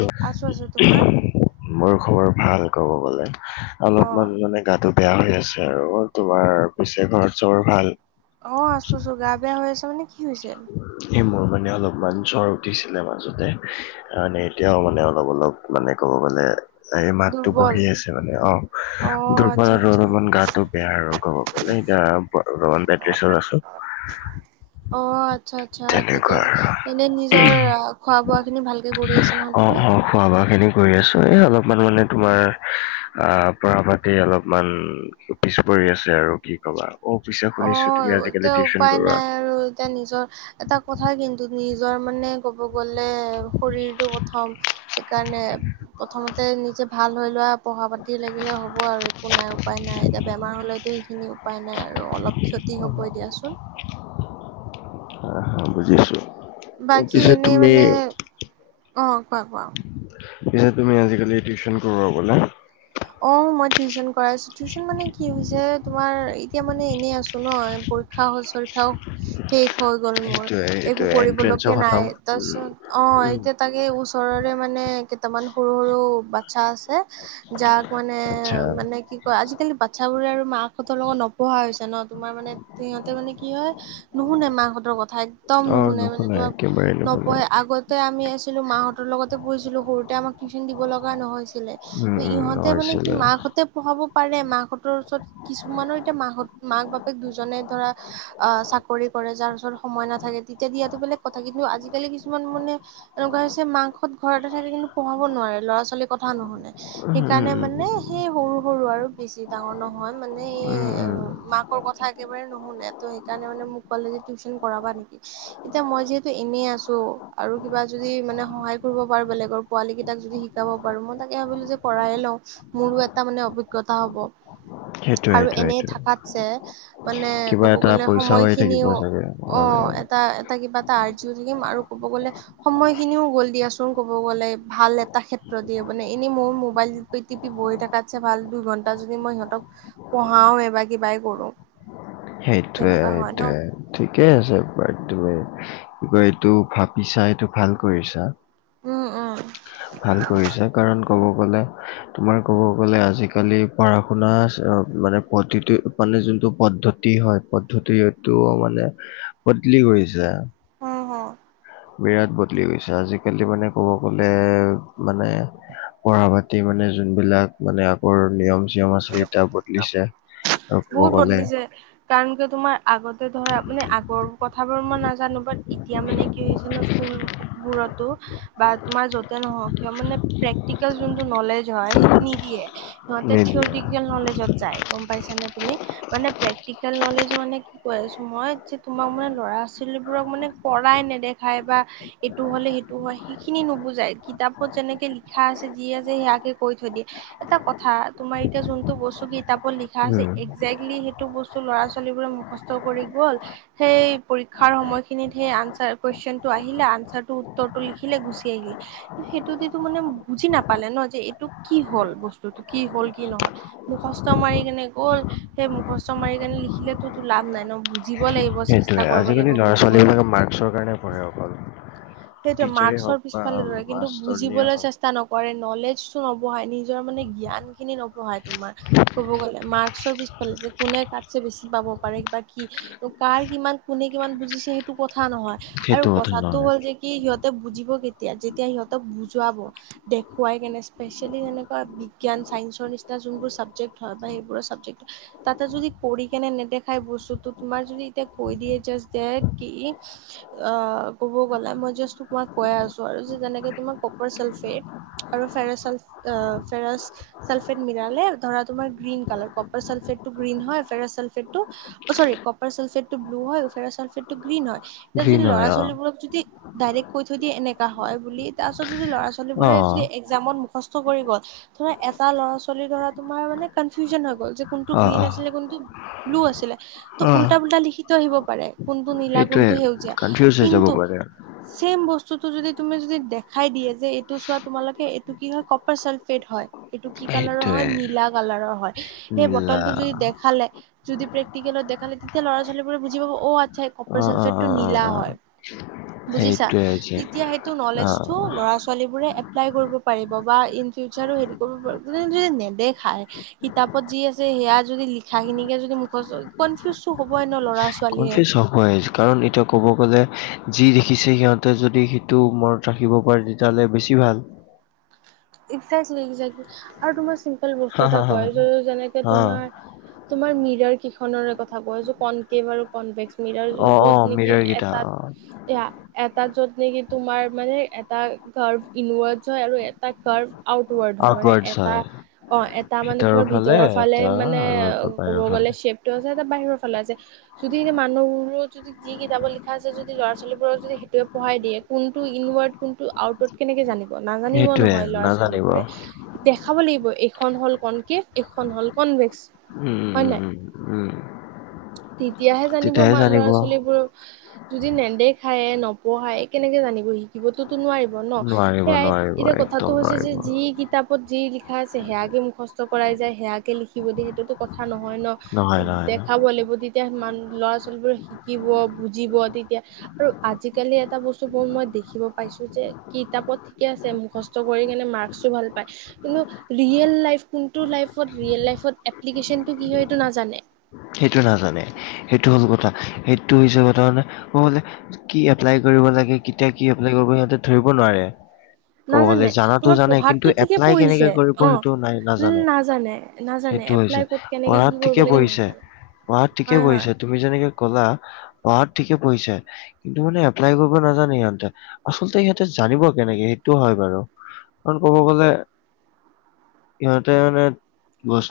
অ আছো আছো তোমাৰ মোৰ খবৰ ভাল কব গলে। অ অলপমান মানে গাটো বেয়া হৈ আছে আৰু তোমাৰ পিছে ঘৰ চৰ ভাল। অঁ আছো চো গা বেয়া হৈ আছে মানে কি? হৈছে এই মোৰ মানে অলপমান জ্বৰ উঠিছিলে মাজতে। মানে এতিয়াও মানে অলপ অলপ মানে ক'ব গলে। এই মাতটো দুৰ্বল বহি আছে মানে অঁ অ তোৰপাল আচ্ছা আৰু আচ্ছা অলপমান গাটো বেয়া আৰু গ লেতিয়া ৰমান বেটিছত আছো। অত। আৎচ্ছা আৎচ্ছা তেনেকুৱা ঠিকে আৰু আছে এনেই নিজৰ খোৱা বোৱা খিনি ভালকে কৰি আছা নহয় অ তুমি। অ খোৱা বোৱাখিনি কৰি আছো এই অলপমান মানে তোমাৰ পৰা পাতি অলপমান পিছ পৰি আছে আৰু কি কবা অ পিছে অ শুনিছো তুমি আজিকালি এতিয়া টিউশচন উপায় কৰোৱা। নাই আৰু এতিয়া নিজৰ এটা কথা কিন্তু নিজৰ মানে কব গলে শৰীৰটো প্ৰথম সেইকাৰণে প্ৰথমতে নিজে ভাল হৈ লোৱা পঢ়া পাতি লাগিলে হ'ব আৰু একো নাই উপায় নাই এতিয়া বেমাৰ হ'লেতো সেইখিনি উপায় নাই আৰু। আৰু অলপ ক্ষতি হ'বই দিয়াচোন। আহ হা বুজি পাইছোঁ। বাকী পিছে এনেই তুমি মানে অ কোৱা কোৱা পিছে তুমি আজিকালি টিউশ্যন কৰো বোলা? অ মই টিউশচন কৰাই আছো টিউশচন মানে কি হৈছে তোমাৰ এতিয়া মানে এনেই আছো ন পৰীক্ষা সচ- [inaudible] শেষ হৈ গ'ল মোৰ সেইটোয়ে একো সেইটোয়ে এন্ট্ৰেঞ্চো কৰিবলকীয়া খতম নাই উম তাৰছত অ উম এতিয়া তাকে ওচৰৰে মানে কেইটামান সৰু সৰু বাচ্ছা আছে যাক মানে আচ্ছা মানে কি কয় আজিকালি বাচ্ছাবোৰে আৰু মাকাহঁতৰ লগত নপঢ়া হৈছে ন তোমাৰ মানে সিহঁতে মানে কি হয় নুশুনে মাহঁতৰ কথা একদম অ নুশুনে মানে নুশুনাই তোমাপ একেবাৰে নুশুনাই নপঢ়ে আগত তে আমি আছিলো মাহঁতৰ লগতে পঢ়িছিলো সৰুতে আমাক টিউচন দিব লগা নহয়ছি- উম উম হৈছিলে। তে পঢ়াব পাৰে মাহঁতৰ ওচৰত কিছুমানৰ এতিয়া মাহত মাক বাপেক দুজনে ধৰা আহ চাকৰি কৰে যাৰ ওচৰত সময় নাথাকে। তিত- তে দিয়াটো বেলেগ কথা কিন্তু আজিকালি কিছুমান মানে এনেকুৱা হৈছে মাকহত ঘৰতে থাকে কিন্তু পঢ়াব নোৱাৰে ল'ৰা-ছোৱালীয়ে কথা নুশুনে। উম সেকাণে উম মানে উম সেই সৰু সৰু আৰু বেছি ডাঙৰ নহয় মানে এই উম উম মাক কথা একেবাৰে নুশুনে ত সেকাণে মানে মোক কলেজে টিউশচন কৰাবা নেকি? এতিয়া মই যিহেতু এনেই আছো আৰু কিবা যদি মানে সহায় কৰিব পাৰো বেলেগৰ পোৱালি কেইটাক যদি শি- শিকাব পাৰো মই তাকে ভাবিলো যে পঢ়ে লওঁ মোৰো এটা মানে অভিজ্ঞতা হব। সেইটোয়ে আৰু সেইটোয়ে এনেই সেইটোয়ে থাকাত যে মানে কিবা ক'ব এটা গ'লে পইচাও আহি থাকিব সময়খিনিও চাগে অ এটা এটা কিবা এটা আৰ্জিও থাকিম আৰু ক'ব গ'লে সময় খিনিও গ'ল দিয়াচোন কব গ'লে ভাল এটা ক্ষেত্ৰ দিয়ে মানে এনেই ময়ো মোব- মোবাইল টি পি বহি থকাতছে ভাল দুই ঘণ্টা যদি মই সিহঁতক পঢ়াও এবা কিবাই কৰোঁ। সেইটোৱে এইটোৱে ঠিকে আছে বাৰ্ট তুমি কি কয় এইটো ভাবিছা এইটো ভাল কৰিছা। উম অ। ভাল কৰিছে কাৰণ ক'ব গ'লে তোমাৰ ক'ব গ'লে আজিকালি পঢ়া শুনা মানে প্ৰতিটো মানে যোনটো পদ্ধতি হয় পদ্ধতি হয়টো মানে বদলি কৰি যা অ হ। বিৰাট বদলি গৈছে আজিকালি মানে ক'ব গ'লে মানে পঢ়া পাতি মানে যোনবিলাক মানে আগৰ নিয়ম চিয়ম আছে এতিয়া বদলিছা। বহুত বদলি যায়। কাৰণ কি তোমাৰ আগতে ধৰা মানে আগৰ কথাবোৰ মই নাজানো বাট এতিয়া মানে কি হৈছে ন স্কুল বোৰতো বা তোমাৰ যতে নহওঁক কিয় প্ৰেকটিকেল যোনটো নলেজ হয় সেইটো নিদিয়ে সিহঁতে নিদিয়ে থিয়ৰিকেল নলেজত যায় গম পাইছানা তুমি মানে প্ৰেক্টিকেল নলেজ মানে কি কৈ আছো মই যে তোমাক মানে ল'ৰা ছোৱালীবোৰক মানে পঢ়াই নেদেখায় বা এইটো হ'লে সেইটো হয় সেইখিনি নুবুজাই কিতাপত যেনেকে লিখা আছে যি আছে সেয়াকে কৈ থৈ দিয়ে। এটা কথা তোমাৰ এতিয়া যোনটো বস্তু কিতাপৰ লিখা আছে উম একজেক্টলি সেইটো বস্তু ল'ৰা-ছোৱালীবোৰে মুখস্থ কৰি গ'ল সেই পৰীক্ষাৰ সময়খিনিত সেই আনচাৰ কুৱেশনটো আহিলে, আনচাৰটো উত্তৰটো লিখিলে, গুচি আহিলে। সেইটো যিটো মানে বুজি নাপালে ন যে এইটো কি হল বস্তুটো, কি হল কি নহল। মুখষ্ট মাৰি কেনে গ'ল সেই মুখষ্ট মাৰি কেনে লিখিলেতো লাভ নাই ন, বুজিব লাগিব চ সেইটোয়ে আজি-কালি ল'ৰা-ছোৱালীবিলাকে মাৰ্কছৰ কাৰণে পঢ়ে অক সেইটোৱে মাৰ্কছৰ বা পিছফালে দৰে কিন্তু মাষ্টৰনীয়ে হওক বুজিবলৈ চেষ্ট টা নকৰে, নলেজটো নবঢহায় নিজৰ মানে জ্ঞান খিনি নবঢ়ায় তোমাৰ ক'ব গ'লে মাৰ্কচৰ পিছফালে যে কোনে কাতচে বেছি পাব পাৰে বা কি কাৰ কিমান কোনে কিমান বুজিছে সেইটো কথা নহয় আৰু সেইটো কথা কথাটো নহয় হ'ল যে কি সিহঁতে বুজিব কেতিয়া যেতিয়া সিহঁতক বুজুৱাব। দেখুৱাই কেনে স্পেচিয়েলি যেনেকুৱা বিজ্ঞান চাইন্সৰ নিচিনা যোনবোৰ চাবজেক্ট হয় বা সেইবোৰৰ চাবজেক্ট তাতে যদি কৰি কেনে নেদেখাই বস্তুটো তোমাৰ যদি এতিয়া কৈ দিয়ে জাষ্ট দেট কি' অ কব গলে মই জাষ্ট তোমাক কৈ আছো আৰু যেনেকে তোমাৰ কপাৰ ছালফেট আৰু ফেৰচল অ ফেৰাচ চালফেট মিলালে ধৰা তোমাৰ গ্ৰীণ কালাৰ কপাৰ চালফেট টো গ্ৰীণ হয়, ফেৰাছ ছালফেটটো অ চৰি কপাৰ ছালফেট টো ব্লু হয় ফেৰাছ ছালফেট টো গ্ৰীণ হয়, এতিয়া ঘৃণ যদি হয় অ ল'ৰা-ছোৱালীবোৰক যদি ডাইৰেক্ট কৈ থৈ দিয়ে এনেকা হয় বুলি তাৰপিছত যদি অ ল'ৰা-ছোৱালীবোৰে যদি একজা জামত‌ মুখস্থ কৰিব, ধৰা এটা ল'ৰা-ছোৱালী ধৰা তোমাৰ মানে কনফিউজন হৈ গ'ল যে কোনটো অ অ গ্ৰীণ আছিলে কোনটো ব্লু আছিলে, অ ত' উল্টা-পুল্টা লিখিতৈ আহিব পাৰে কোনটো নীলা সেইটোৱে কুনটো সেউজীয়া কনফিউজ হৈ যাব কিন্তু পাৰে চেম বস্তুটো যদি তুমি যদি দেখাই দিয়ে যে এইটো চোৱা তোমালোকে এইটো কি হয় কপাৰ চালফেট হয় এইটো কি কালাৰৰ হয় সেইটোৱে নীলা কালাৰৰ হয়, সেই মিলা বটলটো যদি দেখালে যদি প্ৰেকটিকেলত দেখালে তেতিয়া ল'ৰা ছোৱালীবোৰে বুজি পাব অ আচ্ছা এই অ কপাৰ অ চালফেট টো অ অ নীলা অ হয় বুজিছা সেইটোৱে হৈছে তেতিয়া সেইটো অ নলেজটো ল'ৰা ছোৱালীবোৰে এপ্লাই কৰিব পাৰিব বা ইন ফিউচাৰো হেৰি কৰিব পাৰিব য যদি নেদেখায় কিতাপত যি আছে সেয়া যদি লিখা খিনিকে যদি মুখচ, কনফিউজটো হ'বই ন ল'ৰা ছোৱালীয়ে কনফিউজ হয় কাৰণ এতিয়া ক'ব গ'লে যি দেখিছে সিহঁতে যদি সেইটো ম ৰাখিব পাৰে তেতিয়াহ'লে বেছি ভাল আৰু তোমাৰ চিম্পল হা বস্তু এটা হা হা কয় যে যেনেকে হা তোমাৰ তোমাৰ মিৰৰ কেইখনৰে কথা কয় যে কনকেভ আৰু কনভেক্স মিৰৰ অ অ য'ত নেকি মিৰৰ কেইটা অ এটাত এয়া এটা য'ত নেকি তোমাৰ মানে এটা গাৰ্ভ ইনৱাৰ্ডচ হয় আৰু এটা কাৰ্ভ আউটৱাৰ্ড হয় মানে আউটৱাৰ্ডছ এটা হয় অ এটা মানে ভিতৰৰ তোমাৰ ভিতৰৰ ফালে এটা মানে আৰু এটা ক'ব বাহিৰৰ গ'লে ফালে চেপ আছে এটা বাহিৰৰ ফালে আছে যদি এতিয়া মানুহবোৰৰ যদি যি কিতাপত লিখা আছে যদি ল'ৰা-ছোৱালীবোৰক যদি সেইটোৱে পঢ়াই দিয়ে, কোনটো ইনৱাৰ্ড কোনটো আউটৱাৰ্ড কেনেকে জানিব, নাজানিব সেইটোৱে নহয় ল'ৰা নাজানিব ছোৱালীবোৰে দেখাব লাগিব এইখন হ'ল কনকেভ, এইখন হল কনভেক্স। ওম হয় ওম নাই ওম, ওম তেতিয়াহে জানিব ম ল'ৰা-ছোৱালীবোৰক যদি নেদেখায়ে, নপঢ়ায় কেনেকে জানিব শিকিবতো'তো নোৱাৰিব ন নোৱাৰিব সেয়াই নোৱাৰিব এতিয়া কথা একদম নোৱাৰিব কিতাপত যি লিখা আছে সেয়াকে মুখস্থ কৰাই যায় সেয়াকে লিখি শিব দ সেইটোতো কথা নহয় ন, নহয় নহয় ন দেখাব লাগিব তেতিয়া মান ল'ৰা-ছোৱালীবোৰে শিকিব, বুজিব তেতিয়া আৰু আজি-কালি এটা বস্তু বোৰ মই দেখিব পাইছো যে কিতাপত ঠিকে আছে মুখ- স্থ কৰি কিনে মাৰ্কছটো ভাল পায় কিন্তু ৰিয়েল লাইফ কোনটো লাইত ৰিয়েল লাইফত এপ্লিকেচন টো কি হয় এইটো নাজানে সেইটো নাজানে সেইটো হ'ল কথা সেইটো হৈছে কথা মানে কব গ'লে কি এপ্লাই কৰিব লাগে, কেতিয়া কি এপ্লাই কৰিব লাগে সিহঁতে ধৰিব নোৱাৰে। কব গ'লে নাজানে জানাতো তোমাৰ জানে কিন্তু পঢ়াতটো ঠিকে এপ্লাই পঢ়িছে কেনেকে কৰিব অ সেইটো নাই নাজানে নাজানে সেইটো এপ্লাই হৈছে। ক'ত কেনেকে পঢ়াত কি কৰিব ঠিকে লাগে পঢ়িছে নাজানে পঢ়াত ঠিকে হয় হয় পঢ়িছে তুমি যেনেকে ক'লা পঢ়াত ঠিকে পঢ়িছে কিন্তু মানে এপ্লাই কৰিব নাজানে সিহঁতে আচলতে সিহঁতে জানিব কেনেকে সেইটো হয় বাৰু [unintelligible] কব গলে ইহঁতে মানে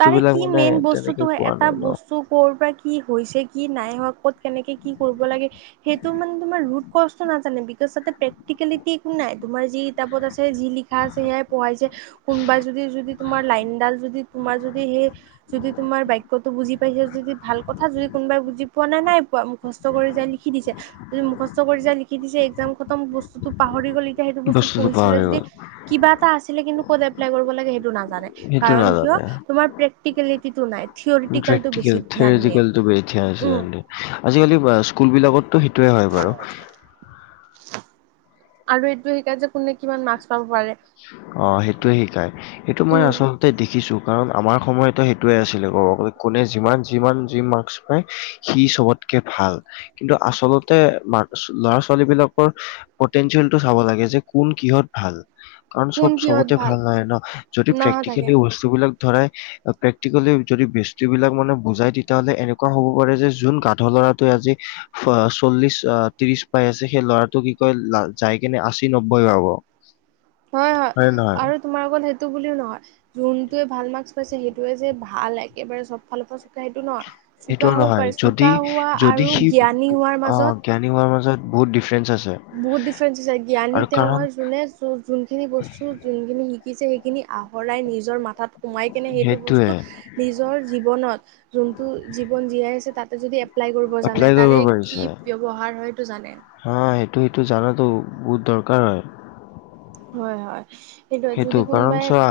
তাৰে কি মানে মেইন তেনেকে বস্তুটো হয় পোৱা এটা নাই ন। বস্তু ক'ৰ পৰা কি হৈছে, কি নাই হোৱা, ক'ত কেনেকে কি কৰিব লাগে সেইটো মানে তোমাৰ ৰোড ক্ৰচটো নাজানে বিকজ তাতে প্ৰেক্টিকেলিটি একো নাই তোমাৰ যি কিতাপত আছে যি লি- তাছত সেয়াই পঢ়াইছে কোনোবাই যদি যদি তোমাৰ লাইনডাল যদি তোমাৰ যদি সেই যদি তোমাৰ বাক্যটো বুজি পাইছে যদি ভাল কথা, যদি কোনোবাই বুজি পোৱা না নাই পোৱা মুখস্থ কৰি যাই লিখি দিছে যদি মুখস্থ কৰি যাই লিখি দিছে একজাম খতম বস্তুটো পাহৰি গ'ল এতিয়া সেইটো বস্তু বস্তুটো পঢ়িছিলে পাহৰি যদি গ'ল কিবা এটা আছিলে কিন্তু ক'ত এপ্লাই কৰিব লাগে সেইটো নাজানে। সেইটো কাৰণ কিয় নাজানে। তোমাৰ প্ৰেক্টিকেলিটিটো নাই। থিয়ৰিটিকেলটো বেছি প্ৰেটিকেল ধ্যান দিয়ে থেৰেজিকেলটো উম [unintelligible] আজি-কালি স্কুল বিলাকততো সেইটোৱে হয় বাৰু। আৰু এইটো শিকাই যে কোনে কিমান মাৰ্কছ পাব পাৰে অ সেইটোয়ে শিকাই সেইটো মই উম আচলতে দেখিছো। কাৰণ আমাৰ সময়তো সেইটোয়ে আছিলে ক'ব গ'লে কোনে যিমান যিমান যি মাৰ্কছ কি হয় সি চবতকে ভাল কিন্তু আচলতে মা ল'ৰা ছোৱালী বিলাকৰ পটেনঞ্চিয়েল টো চাব লাগে যে কোন কিহত ভাল কাৰণ কোন চব কিহত চবতে ভাল নহয় ন যদি নাহা থাকে প্ৰেক্টিকেলি বস্তুবিলাক ধৰাই প্ৰেক্টিকেলি যদি বেস্তি বিলাক মানে বুজাই তেতিয়াাহ'লে এনেকুৱা হ'ব পাৰে যে যোন গাধ ল'ৰাটোৱে আজি ফা চল্লিশ আহ ত্ৰিশ পাই আছে সেই ল'ৰাটো কি কয় যাই কেনে আশী, নব্বৈ পাব। হয় হয় হয়নে নহয় আৰু তোমাৰ অকল সেইটো বুলিও নহয় যোনটোৱে ভাল মাৰ্কছ পাইছে সেইটোৱে যে ভাল একেবাৰে চব ফালে ফাৰ্ষ্ট সেইটো নহয় সেইটো চোকা হ'ব নহয় পাৰে যদি চোকা হোৱা যদি আৰু সি জ্ঞানী হোৱাৰ অ মাজত ট্ৰেইনিঙৰ মাজত বহুত ডিফাৰেঞ্চ আছে। বহুত ডিফাৰেঞ্চ আছে জ্ঞানী আৰু তেওঁ কাৰণ হয় যোনে যো যোনখিনি বস্তু যোনখিনি শিকিছে সেইখিনি আহৰাই নিজৰ মাথাত সোমাই কিনে সেইটো সেইটোৱে বস্তু নিজৰ জীৱনত যোনটো জীৱন জীয়াই আছে তাতে যদি এপ্লাই কৰিব এপ্লাই জানে কৰিব তাৰে পাৰিছে কি ব্যৱহাৰ হয়টো জানে হা ইটো সিটো জানাতো বহুত দৰকাৰ হয়। হয় হয়। সেইটোৱে সেইটো যদি কাৰণ কোনোবাই চোৱা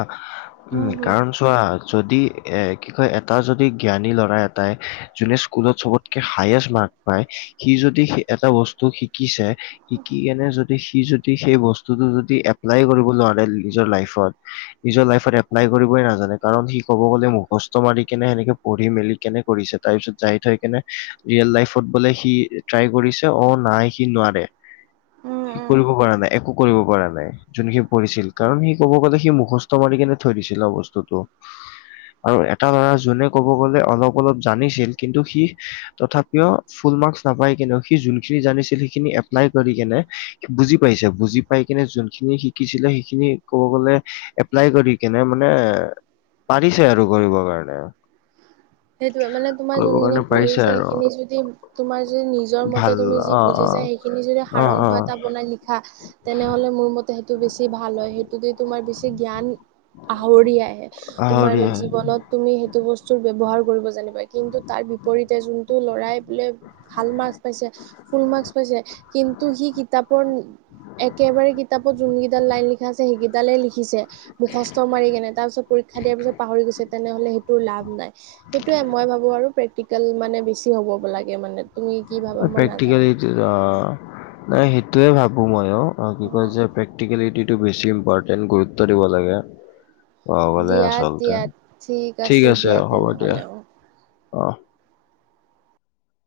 উম কাৰণ চো- চোৱা যদি এ কি কয় এটা যদি জ্ঞানী ল'ৰা এটাই যোনে স্কুলত চবতকে হায়েষ্ট মাৰ্ক পায় সি যদি এটা বস্তু শিকিছে শিকি কেনে যদি সি যদি সেই বস্তুটো যদি এপ্লাই কৰিব নোৱাৰে নিজৰ লাইফত নিজৰ লাইফত এপ্লাই কৰিবই নাজানে কাৰণ সি ক'ব গ'লে মুখস্থ মাৰি কেনে সেনেকে পঢ়ি মেলি কেনে কৰিছে তাৰ পিছত যাই থৈ কেনে ৰিয়েল লাইফত বোলে সি ট্ৰাই কৰিছে অ নাই সি নোৱাৰে উম, সি উম। কৰিব পৰা নাই একো কৰিব পৰা নাই যোনখিনি পঢ়িছিল কাৰণ সি ক'ব গ'লে সি মুখস্থ মাৰি কেনে থৈ দিছিলে অ বস্তুটো আৰু এটা ল'ৰা যোনে ক'ব গ'লে অলপ অলপ জানিছিল কিন্তু সি তথাপিও ফুল মাৰ্কচ নাপাই কিন্তু সি যোনখিনি জানিছিল সেইখিনি এপ্লাই কৰি কেনে বুজি পাইছে বুজি পাই কিনে যোনখিনি শিকিছিলে খিনি ক'ব গলে এপ্লাই কৰি কেনে মানে পাৰিছে আৰু কৰিবৰ কাৰণে সেইটোৱে মানে তোমাৰ কৰিবৰ যোনখিনি কাৰণে পাৰিছে পঢ়িছে আৰু সেইখিনি যদি তোমাৰ যদি নিজৰ মতে ভাল তুমি যি অ বুজি অ যাই সেই খিনি যদি অ সাৰ অ অংশ এটা বনাই লিখা তেনেহলে মোৰ মতে সেইটো বেছি ভাল হয় সেই যদি তোমাৰ বেছি জ্ঞান আহৰি আহে আহৰি তোমাৰ জীৱন ত তুমি সেইটো বস্তুৰ ব্যৱহাৰ কৰিব জানিবা কিন্তু তাৰ বিপৰীতে যোনটো লৰাই বোলে ভাল মাৰ্ক পাইছে ফুল মাৰ্ক পাইছে কিন্তু সি কিতাপৰ একেবাৰে কিতাপত যোনকেইদাল লাইন লিখা আছে সেইকেইডালেই লিখিছে মুখস্থ মাৰি কেনে তাৰ পিছত পৰীক্ষা দিয়াৰ পিছত পাহৰি গৈছে তেনেহলে সেইটোৰ লাভ নাই সেইটোয়ে মই ভাবো আৰু প্ৰেক্টিকেল মানে বেছি হ'ব লাগে মানে তুমি কি ভাবা মই প্ৰেক্টিকেল নাজানো এইটোৱে আও নাই সেইটোৱে ভাবো মইয়ো অ কি কয় যে প্ৰেক প্ৰেক্টিকেলিটিটো বেছি ইম্পৰ্টেন্ট গুৰুত্ব দিব লাগে অ গলে দিয়া আচলতে দিয়া ঠিক আছে দিয়া হ'ব দিয়া তেনেহ'লে অ অ